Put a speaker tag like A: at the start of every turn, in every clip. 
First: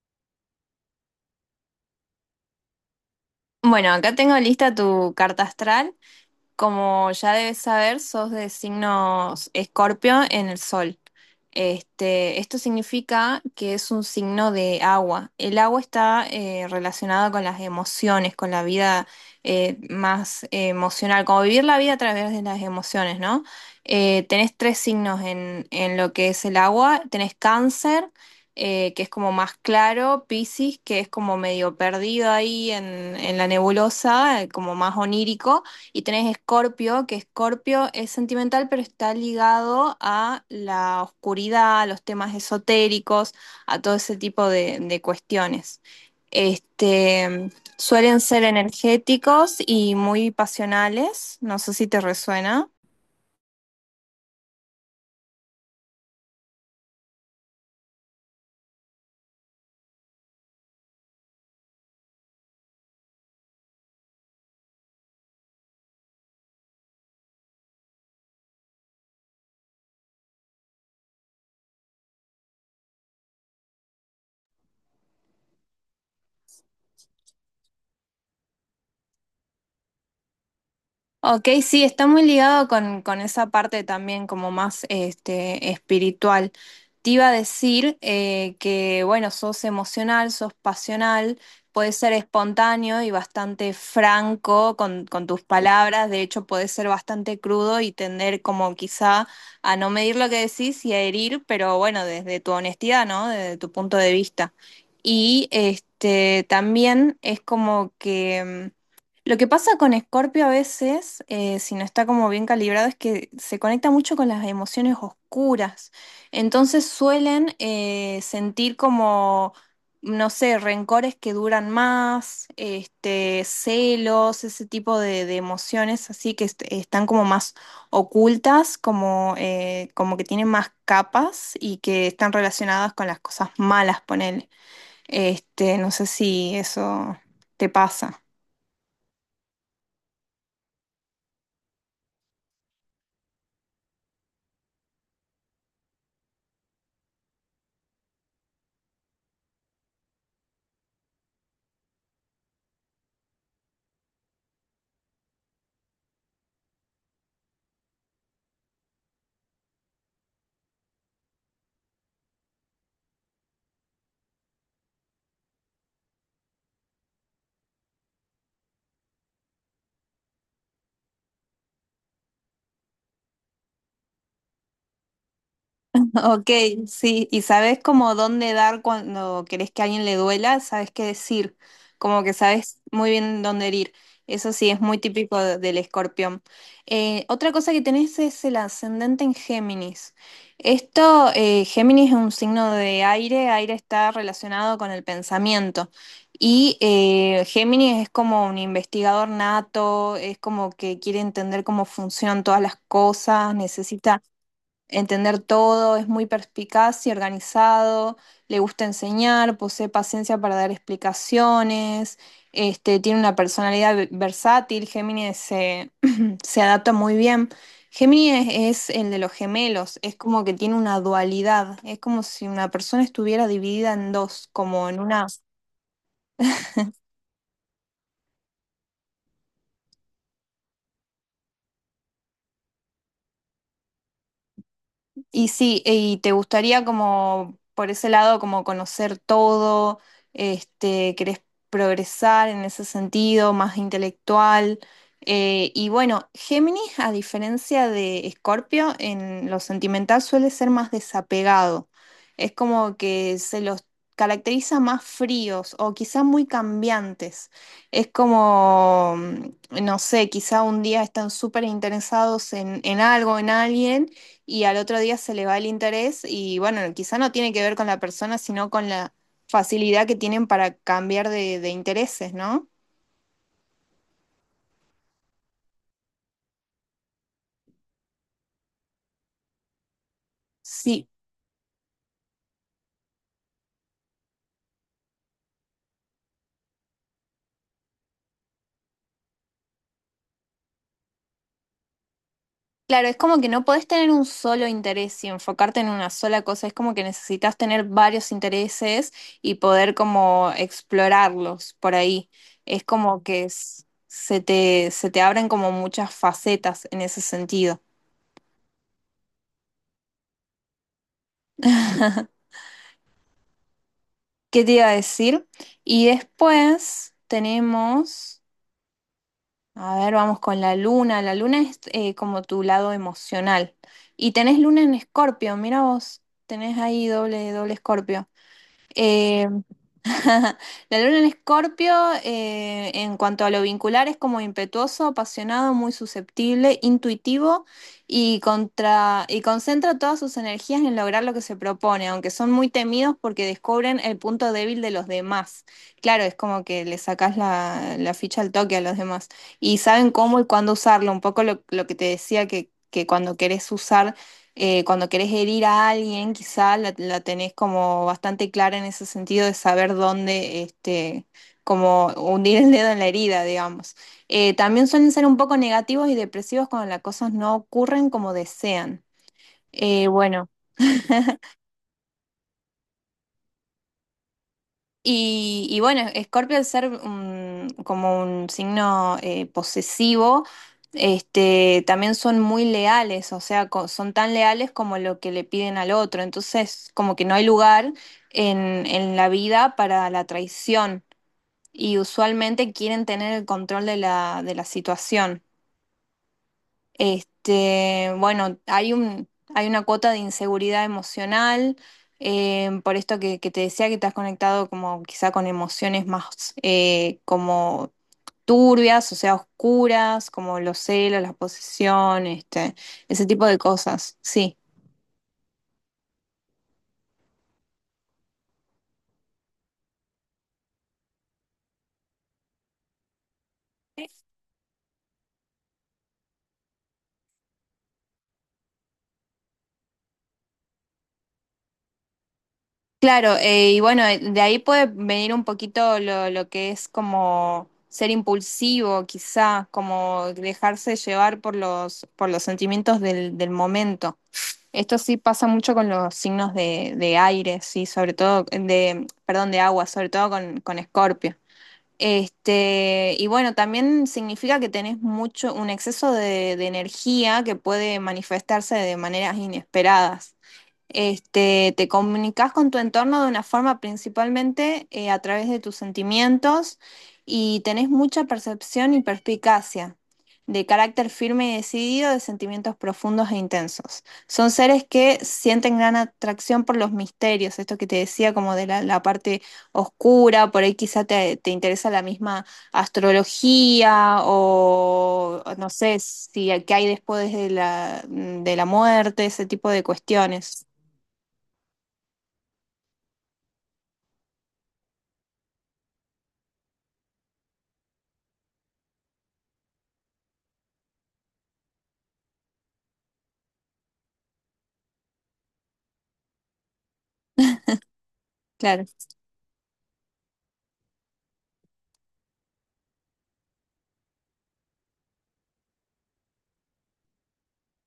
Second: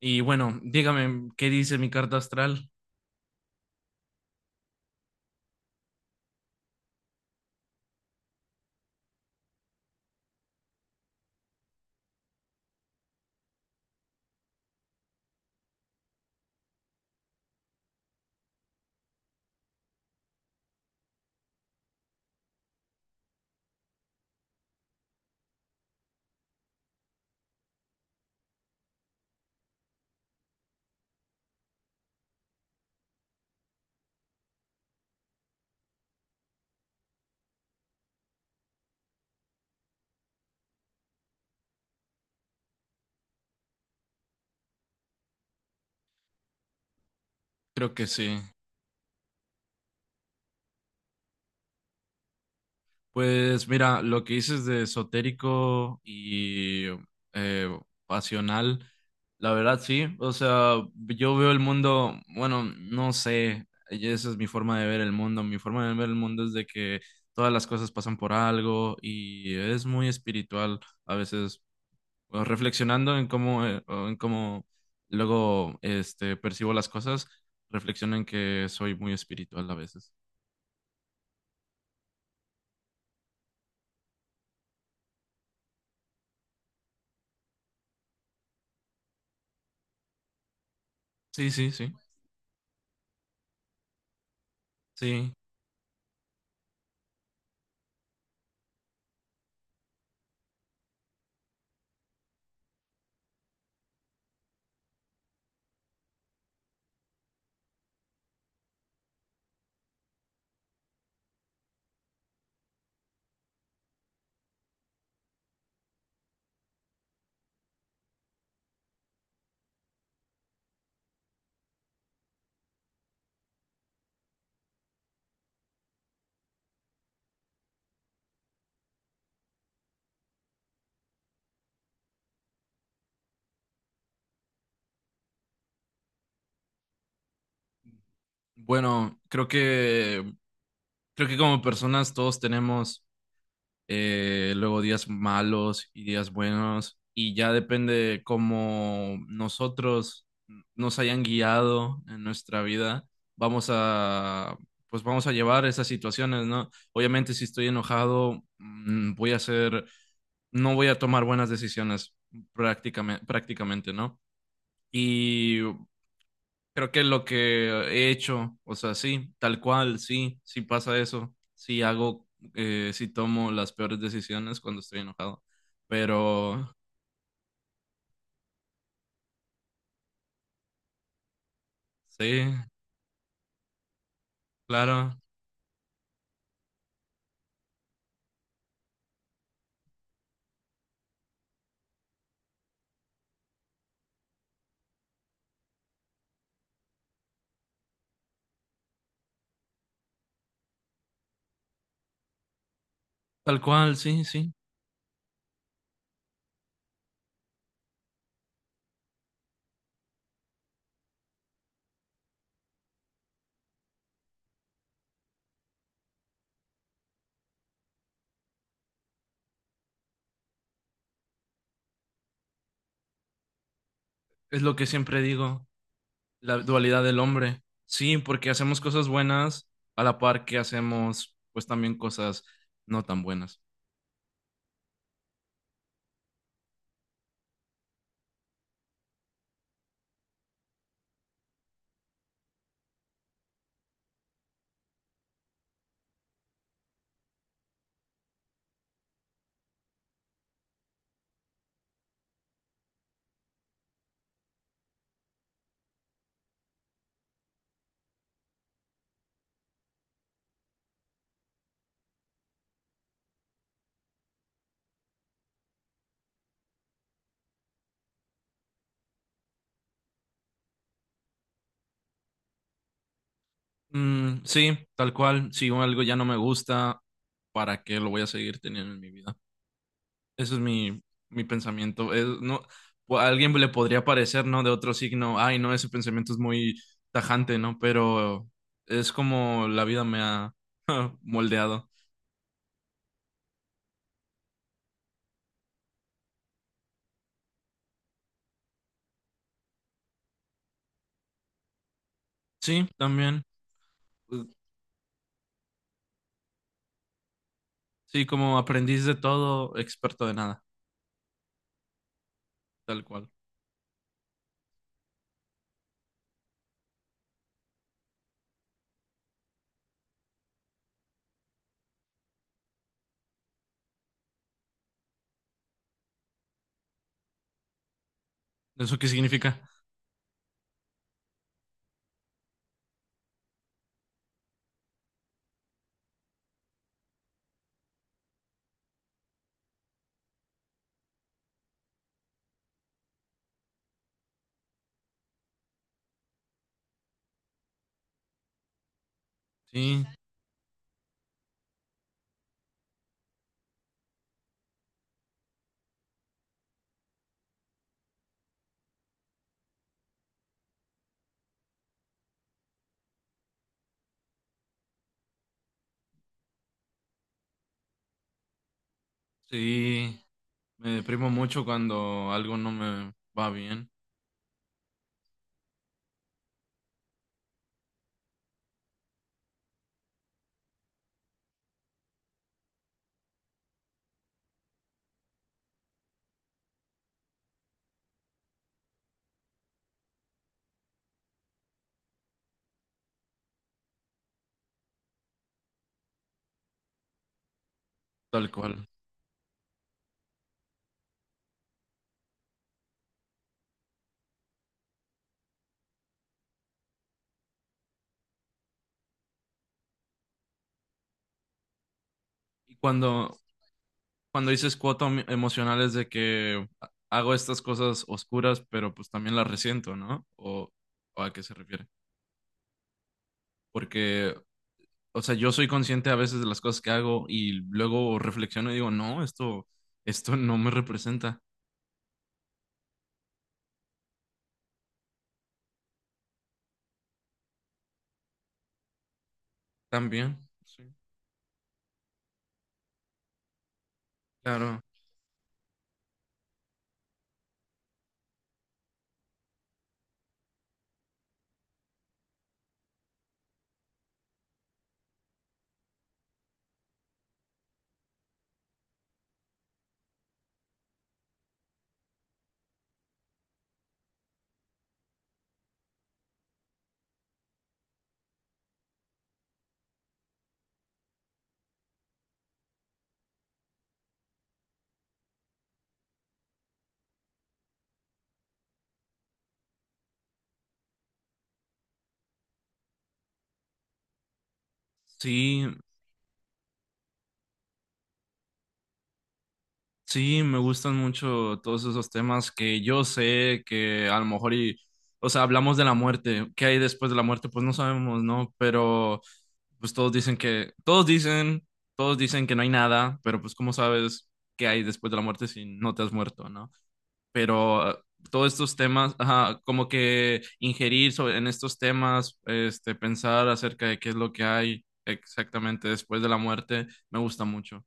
A: Y bueno, dígame, ¿qué dice mi carta astral?
B: Bueno, acá tengo lista tu carta astral. Como ya debes saber, sos de signos Escorpio en el Sol. Esto significa que es un signo de agua. El agua está relacionada con las emociones, con la vida más emocional, como vivir la vida a través de las emociones, ¿no? Tenés tres signos en lo que es el agua. Tenés Cáncer, que es como más claro, Piscis, que es como medio perdido ahí en la nebulosa, como más onírico. Y tenés Escorpio, que Escorpio es sentimental, pero está ligado a la oscuridad, a los temas esotéricos, a todo ese tipo de cuestiones. Este,
A: Creo que
B: suelen
A: sí.
B: ser energéticos y muy pasionales, no sé si te resuena.
A: Pues mira, lo que dices de esotérico y eh, pasional, la verdad sí. O sea, yo veo el mundo, bueno, no sé, y esa es mi forma de ver el mundo. Mi forma de ver el mundo es de que todas las cosas pasan por algo y es muy espiritual a veces, o reflexionando en cómo, o en cómo luego percibo las cosas, reflexiono en que soy muy espiritual a veces.
B: Ok, sí, está muy ligado con esa parte también como más este, espiritual. Te iba a decir bueno, sos emocional, sos pasional,
A: Sí, sí, sí,
B: podés ser espontáneo y bastante franco con
A: sí.
B: tus palabras, de hecho podés ser bastante crudo y tender como quizá a no medir lo que decís y a herir, pero bueno, desde tu honestidad, ¿no? Desde tu punto de vista. Y este, también es como que lo que pasa con Escorpio a veces, si no está como bien calibrado, es que se conecta mucho con las emociones oscuras. Entonces suelen sentir como, no sé, rencores que duran más, este, celos, ese tipo de emociones así que están como más ocultas, como, como que tienen más capas y que están relacionadas con las cosas malas, ponele. Este, no sé si eso te pasa.
A: Bueno, creo que como personas todos tenemos luego días malos y días buenos, y ya depende de cómo nosotros nos hayan guiado en nuestra vida, vamos a, pues vamos a llevar esas situaciones, ¿no? Obviamente si estoy enojado, voy a hacer, no voy a tomar buenas decisiones prácticamente, ¿no? Y creo que lo que he hecho, o sea, sí, tal cual, sí, sí pasa eso, sí hago, sí tomo las peores decisiones cuando estoy enojado,
B: Ok,
A: pero
B: sí, y sabes como dónde dar cuando querés que a alguien le duela, sabes qué decir, como que
A: sí,
B: sabes muy bien dónde herir. Eso sí, es muy
A: claro,
B: típico del escorpión. Otra cosa que tenés es el ascendente en Géminis. Esto, Géminis es un signo de aire, aire está relacionado con el pensamiento. Y Géminis es como un investigador nato, es como que quiere entender cómo funcionan todas las cosas,
A: tal cual,
B: necesita
A: sí, sí,
B: entender todo, es muy perspicaz y organizado, le gusta enseñar, posee paciencia para dar explicaciones, este, tiene una personalidad versátil, se adapta muy bien. Géminis es el de los gemelos, es como que tiene una dualidad, es como si una persona estuviera dividida en dos,
A: es lo que
B: como en
A: siempre
B: una...
A: digo, la dualidad del hombre, sí, porque hacemos cosas buenas a la par que hacemos, pues también cosas no tan buenas.
B: Y sí, y te gustaría como por ese lado como conocer todo, este, querés progresar en ese sentido, más intelectual. Y bueno, Géminis, a diferencia de Escorpio, en lo sentimental suele ser más desapegado. Es como que se los caracteriza más fríos o quizá muy cambiantes. Es como, no sé, quizá un día están súper interesados en algo, en alguien y al otro día se le va el interés y bueno, quizá no tiene que ver con la persona, sino con la facilidad que tienen para cambiar de intereses, ¿no?
A: Mm, sí, tal cual, si algo ya no me gusta, ¿para qué lo voy a seguir teniendo en mi vida? Eso es mi,
B: Sí,
A: mi pensamiento. Es- no, o a alguien le podría parecer, ¿no? De otro signo, ay, no, ese pensamiento es muy tajante, ¿no? Pero es como la vida me ha moldeado.
B: claro, es como que no podés tener un solo interés y enfocarte en una sola cosa, es como que necesitas tener varios intereses y poder como explorarlos por ahí. Es
A: Sí,
B: como
A: también.
B: que
A: Pues,
B: se te abren como muchas facetas en ese sentido.
A: sí, como aprendiz de todo, experto de nada, tal cual.
B: ¿Qué te iba a decir? Y después tenemos... A ver, vamos con la luna. La luna es como tu lado emocional. Y tenés luna en Escorpio, mira vos, tenés ahí doble Escorpio.
A: ¿Eso qué
B: Eh,
A: significa?
B: la luna en Escorpio, en cuanto a lo vincular, es como impetuoso, apasionado, muy susceptible, intuitivo y concentra todas sus energías en lograr lo que se propone, aunque son muy temidos porque descubren el punto débil de los demás. Claro, es como que le sacás la ficha al toque a los demás y
A: Sí,
B: saben cómo y cuándo usarlo, un poco lo que te decía que cuando querés usar cuando querés herir a alguien, quizá la tenés como bastante clara en ese sentido de saber dónde, este, como hundir el dedo en la herida, digamos. También suelen ser un poco negativos y depresivos cuando las cosas no ocurren como desean.
A: sí,
B: Bueno.
A: me deprimo mucho cuando algo no me va bien,
B: Y bueno, Escorpio al ser como un signo posesivo, este, también son muy leales, o sea, son tan leales como lo que le piden al otro. Entonces, como que no hay lugar en la vida para la traición y usualmente quieren tener el control de de la situación. Este,
A: tal
B: bueno,
A: cual.
B: hay un, hay una cuota de inseguridad emocional, por esto que te decía que te has conectado como quizá con emociones más como turbias, o sea, oscuras, como los celos, la posesión, este,
A: Y
B: ese
A: cuando,
B: tipo de cosas,
A: cuando
B: sí.
A: dices cuota emo- emocional es de que hago estas cosas oscuras, pero pues también las resiento, ¿no? O a qué se refiere? Porque, o sea, yo soy consciente a veces de las cosas que hago y luego reflexiono y digo, no, esto no me representa
B: Claro, de ahí puede venir un poquito lo que es como ser impulsivo, quizá, como
A: también. Sí.
B: dejarse llevar por los sentimientos del momento.
A: Claro.
B: Esto sí pasa mucho con los signos de aire, sí, sobre todo, de, perdón, de agua, sobre todo con Escorpio. Este, y bueno, también significa que tenés mucho, un exceso de energía que puede manifestarse de maneras inesperadas. Este, te comunicas con tu entorno de una forma principalmente a través de tus sentimientos y tenés mucha percepción y perspicacia, de carácter firme y decidido, de sentimientos profundos e intensos. Son seres que sienten gran atracción por los misterios, esto que te decía como de la parte oscura, por ahí quizá te interesa la misma astrología o
A: Sí,
B: no sé si qué hay después de de la muerte, ese tipo de
A: sí, me
B: cuestiones.
A: gustan mucho todos esos temas que yo sé que a lo mejor y, o sea, hablamos de la muerte, ¿qué hay después de la muerte? Pues no sabemos, ¿no? Pero pues todos dicen que no hay nada, pero pues cómo sabes qué hay después de la muerte si no te has muerto, ¿no? Pero todos estos
B: Claro,
A: temas, ajá, como que ingerir sobre- en estos temas, este, pensar acerca de qué es lo que hay exactamente después de la muerte, me gusta mucho,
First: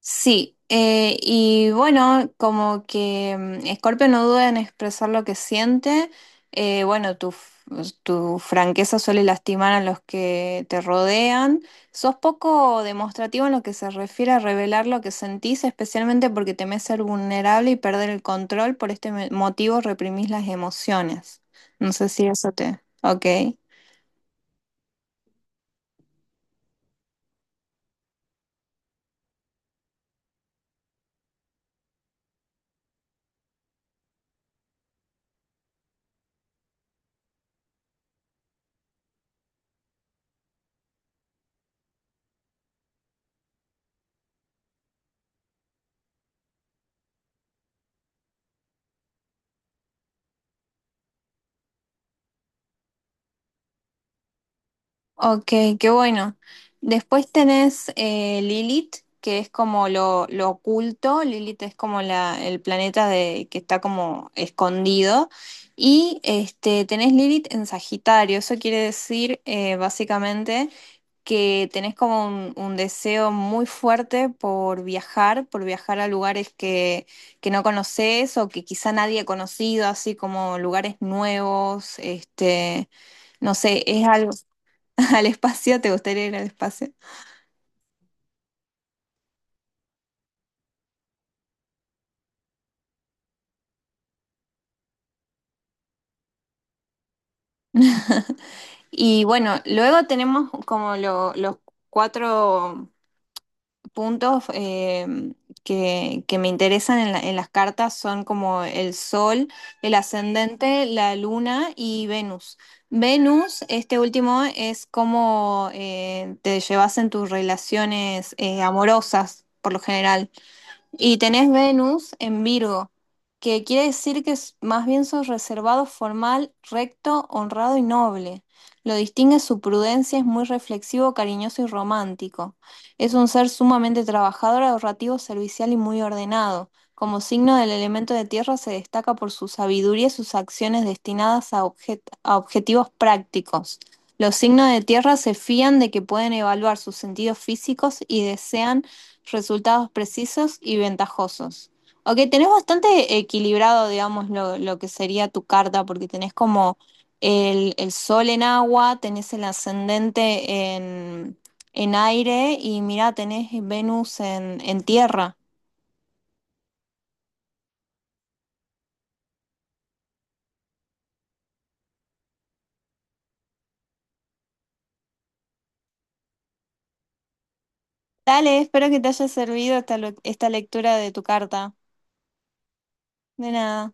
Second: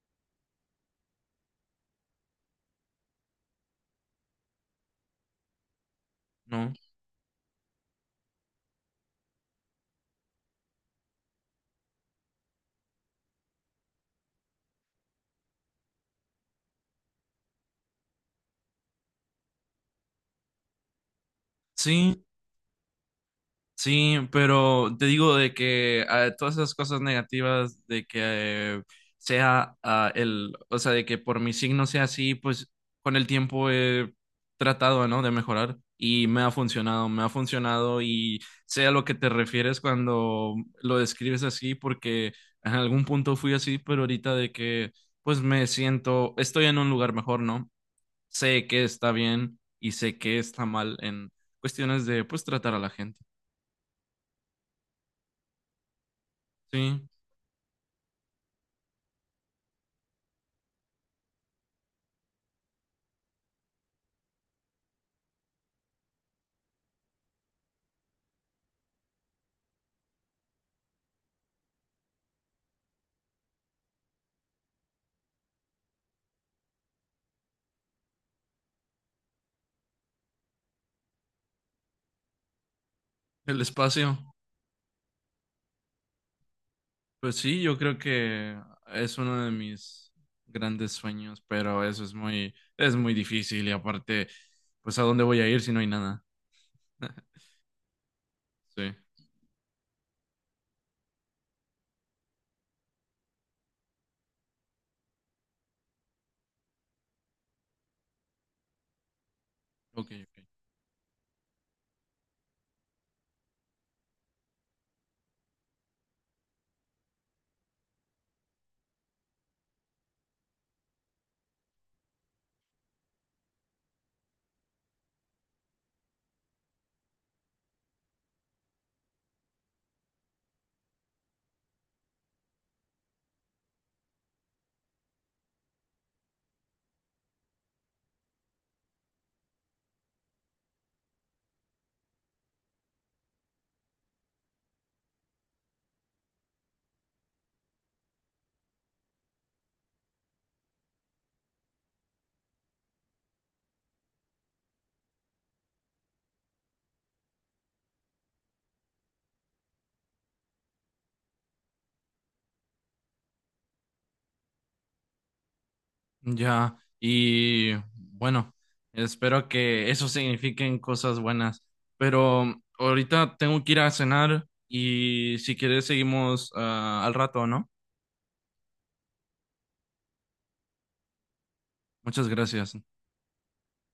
B: sí. Scorpio no duda en expresar lo que siente,
A: ¿no?
B: tu franqueza suele lastimar a los que te rodean. Sos poco demostrativo en lo que se refiere a revelar lo que sentís, especialmente porque temés ser vulnerable y perder el control. Por este motivo reprimís las emociones. No sé
A: Sí.
B: si eso te... Ok.
A: Sí, pero te digo de que todas esas cosas negativas de que sea el, o sea, de que por mi signo sea así, pues con el tiempo he tratado, ¿no? De mejorar y me ha funcionado y sé a lo que te refieres cuando lo describes así, porque en algún punto fui así, pero ahorita de que pues me siento, estoy en un lugar mejor, ¿no? Sé que está bien y sé que está mal en cuestiones de pues tratar a la gente.
B: Ok, qué bueno.
A: Sí.
B: Después tenés Lilith, que es como lo oculto. Lilith es como el planeta de, que está como escondido. Y este, tenés Lilith en Sagitario. Eso quiere decir básicamente que tenés como un deseo muy fuerte por viajar a lugares que no conoces o que quizá nadie ha conocido, así como lugares nuevos, este, no
A: El
B: sé, es
A: espacio,
B: algo. Al espacio, ¿te gustaría ir al espacio?
A: pues sí, yo creo que es uno de mis grandes sueños, pero eso es muy difícil y aparte, pues ¿a dónde voy a ir si no hay nada? Sí,
B: Y bueno, luego tenemos como los cuatro puntos que me interesan en, en las cartas, son como el Sol, el
A: ok, ok.
B: ascendente, la Luna y Venus. Venus, este último, es cómo te llevas en tus relaciones amorosas, por lo general. Y tenés Venus en Virgo, que quiere decir que más bien sos reservado, formal, recto, honrado y noble. Lo distingue su prudencia, es muy reflexivo, cariñoso y romántico. Es un ser sumamente trabajador, ahorrativo, servicial y muy ordenado. Como signo del elemento de tierra se destaca por su sabiduría y sus acciones destinadas a, a objetivos prácticos. Los signos de tierra se fían de que pueden evaluar sus sentidos físicos y desean resultados precisos y ventajosos. Ok, tenés bastante equilibrado, digamos, lo que sería tu carta, porque tenés como el sol en agua, tenés el ascendente en aire y mirá, tenés Venus en tierra.
A: Ya, y bueno, espero que eso signifiquen cosas buenas, pero ahorita tengo que ir a cenar y si quieres seguimos al rato, ¿no?
B: Dale, espero que te haya servido esta lectura de tu carta.
A: Muchas gracias.
B: De nada.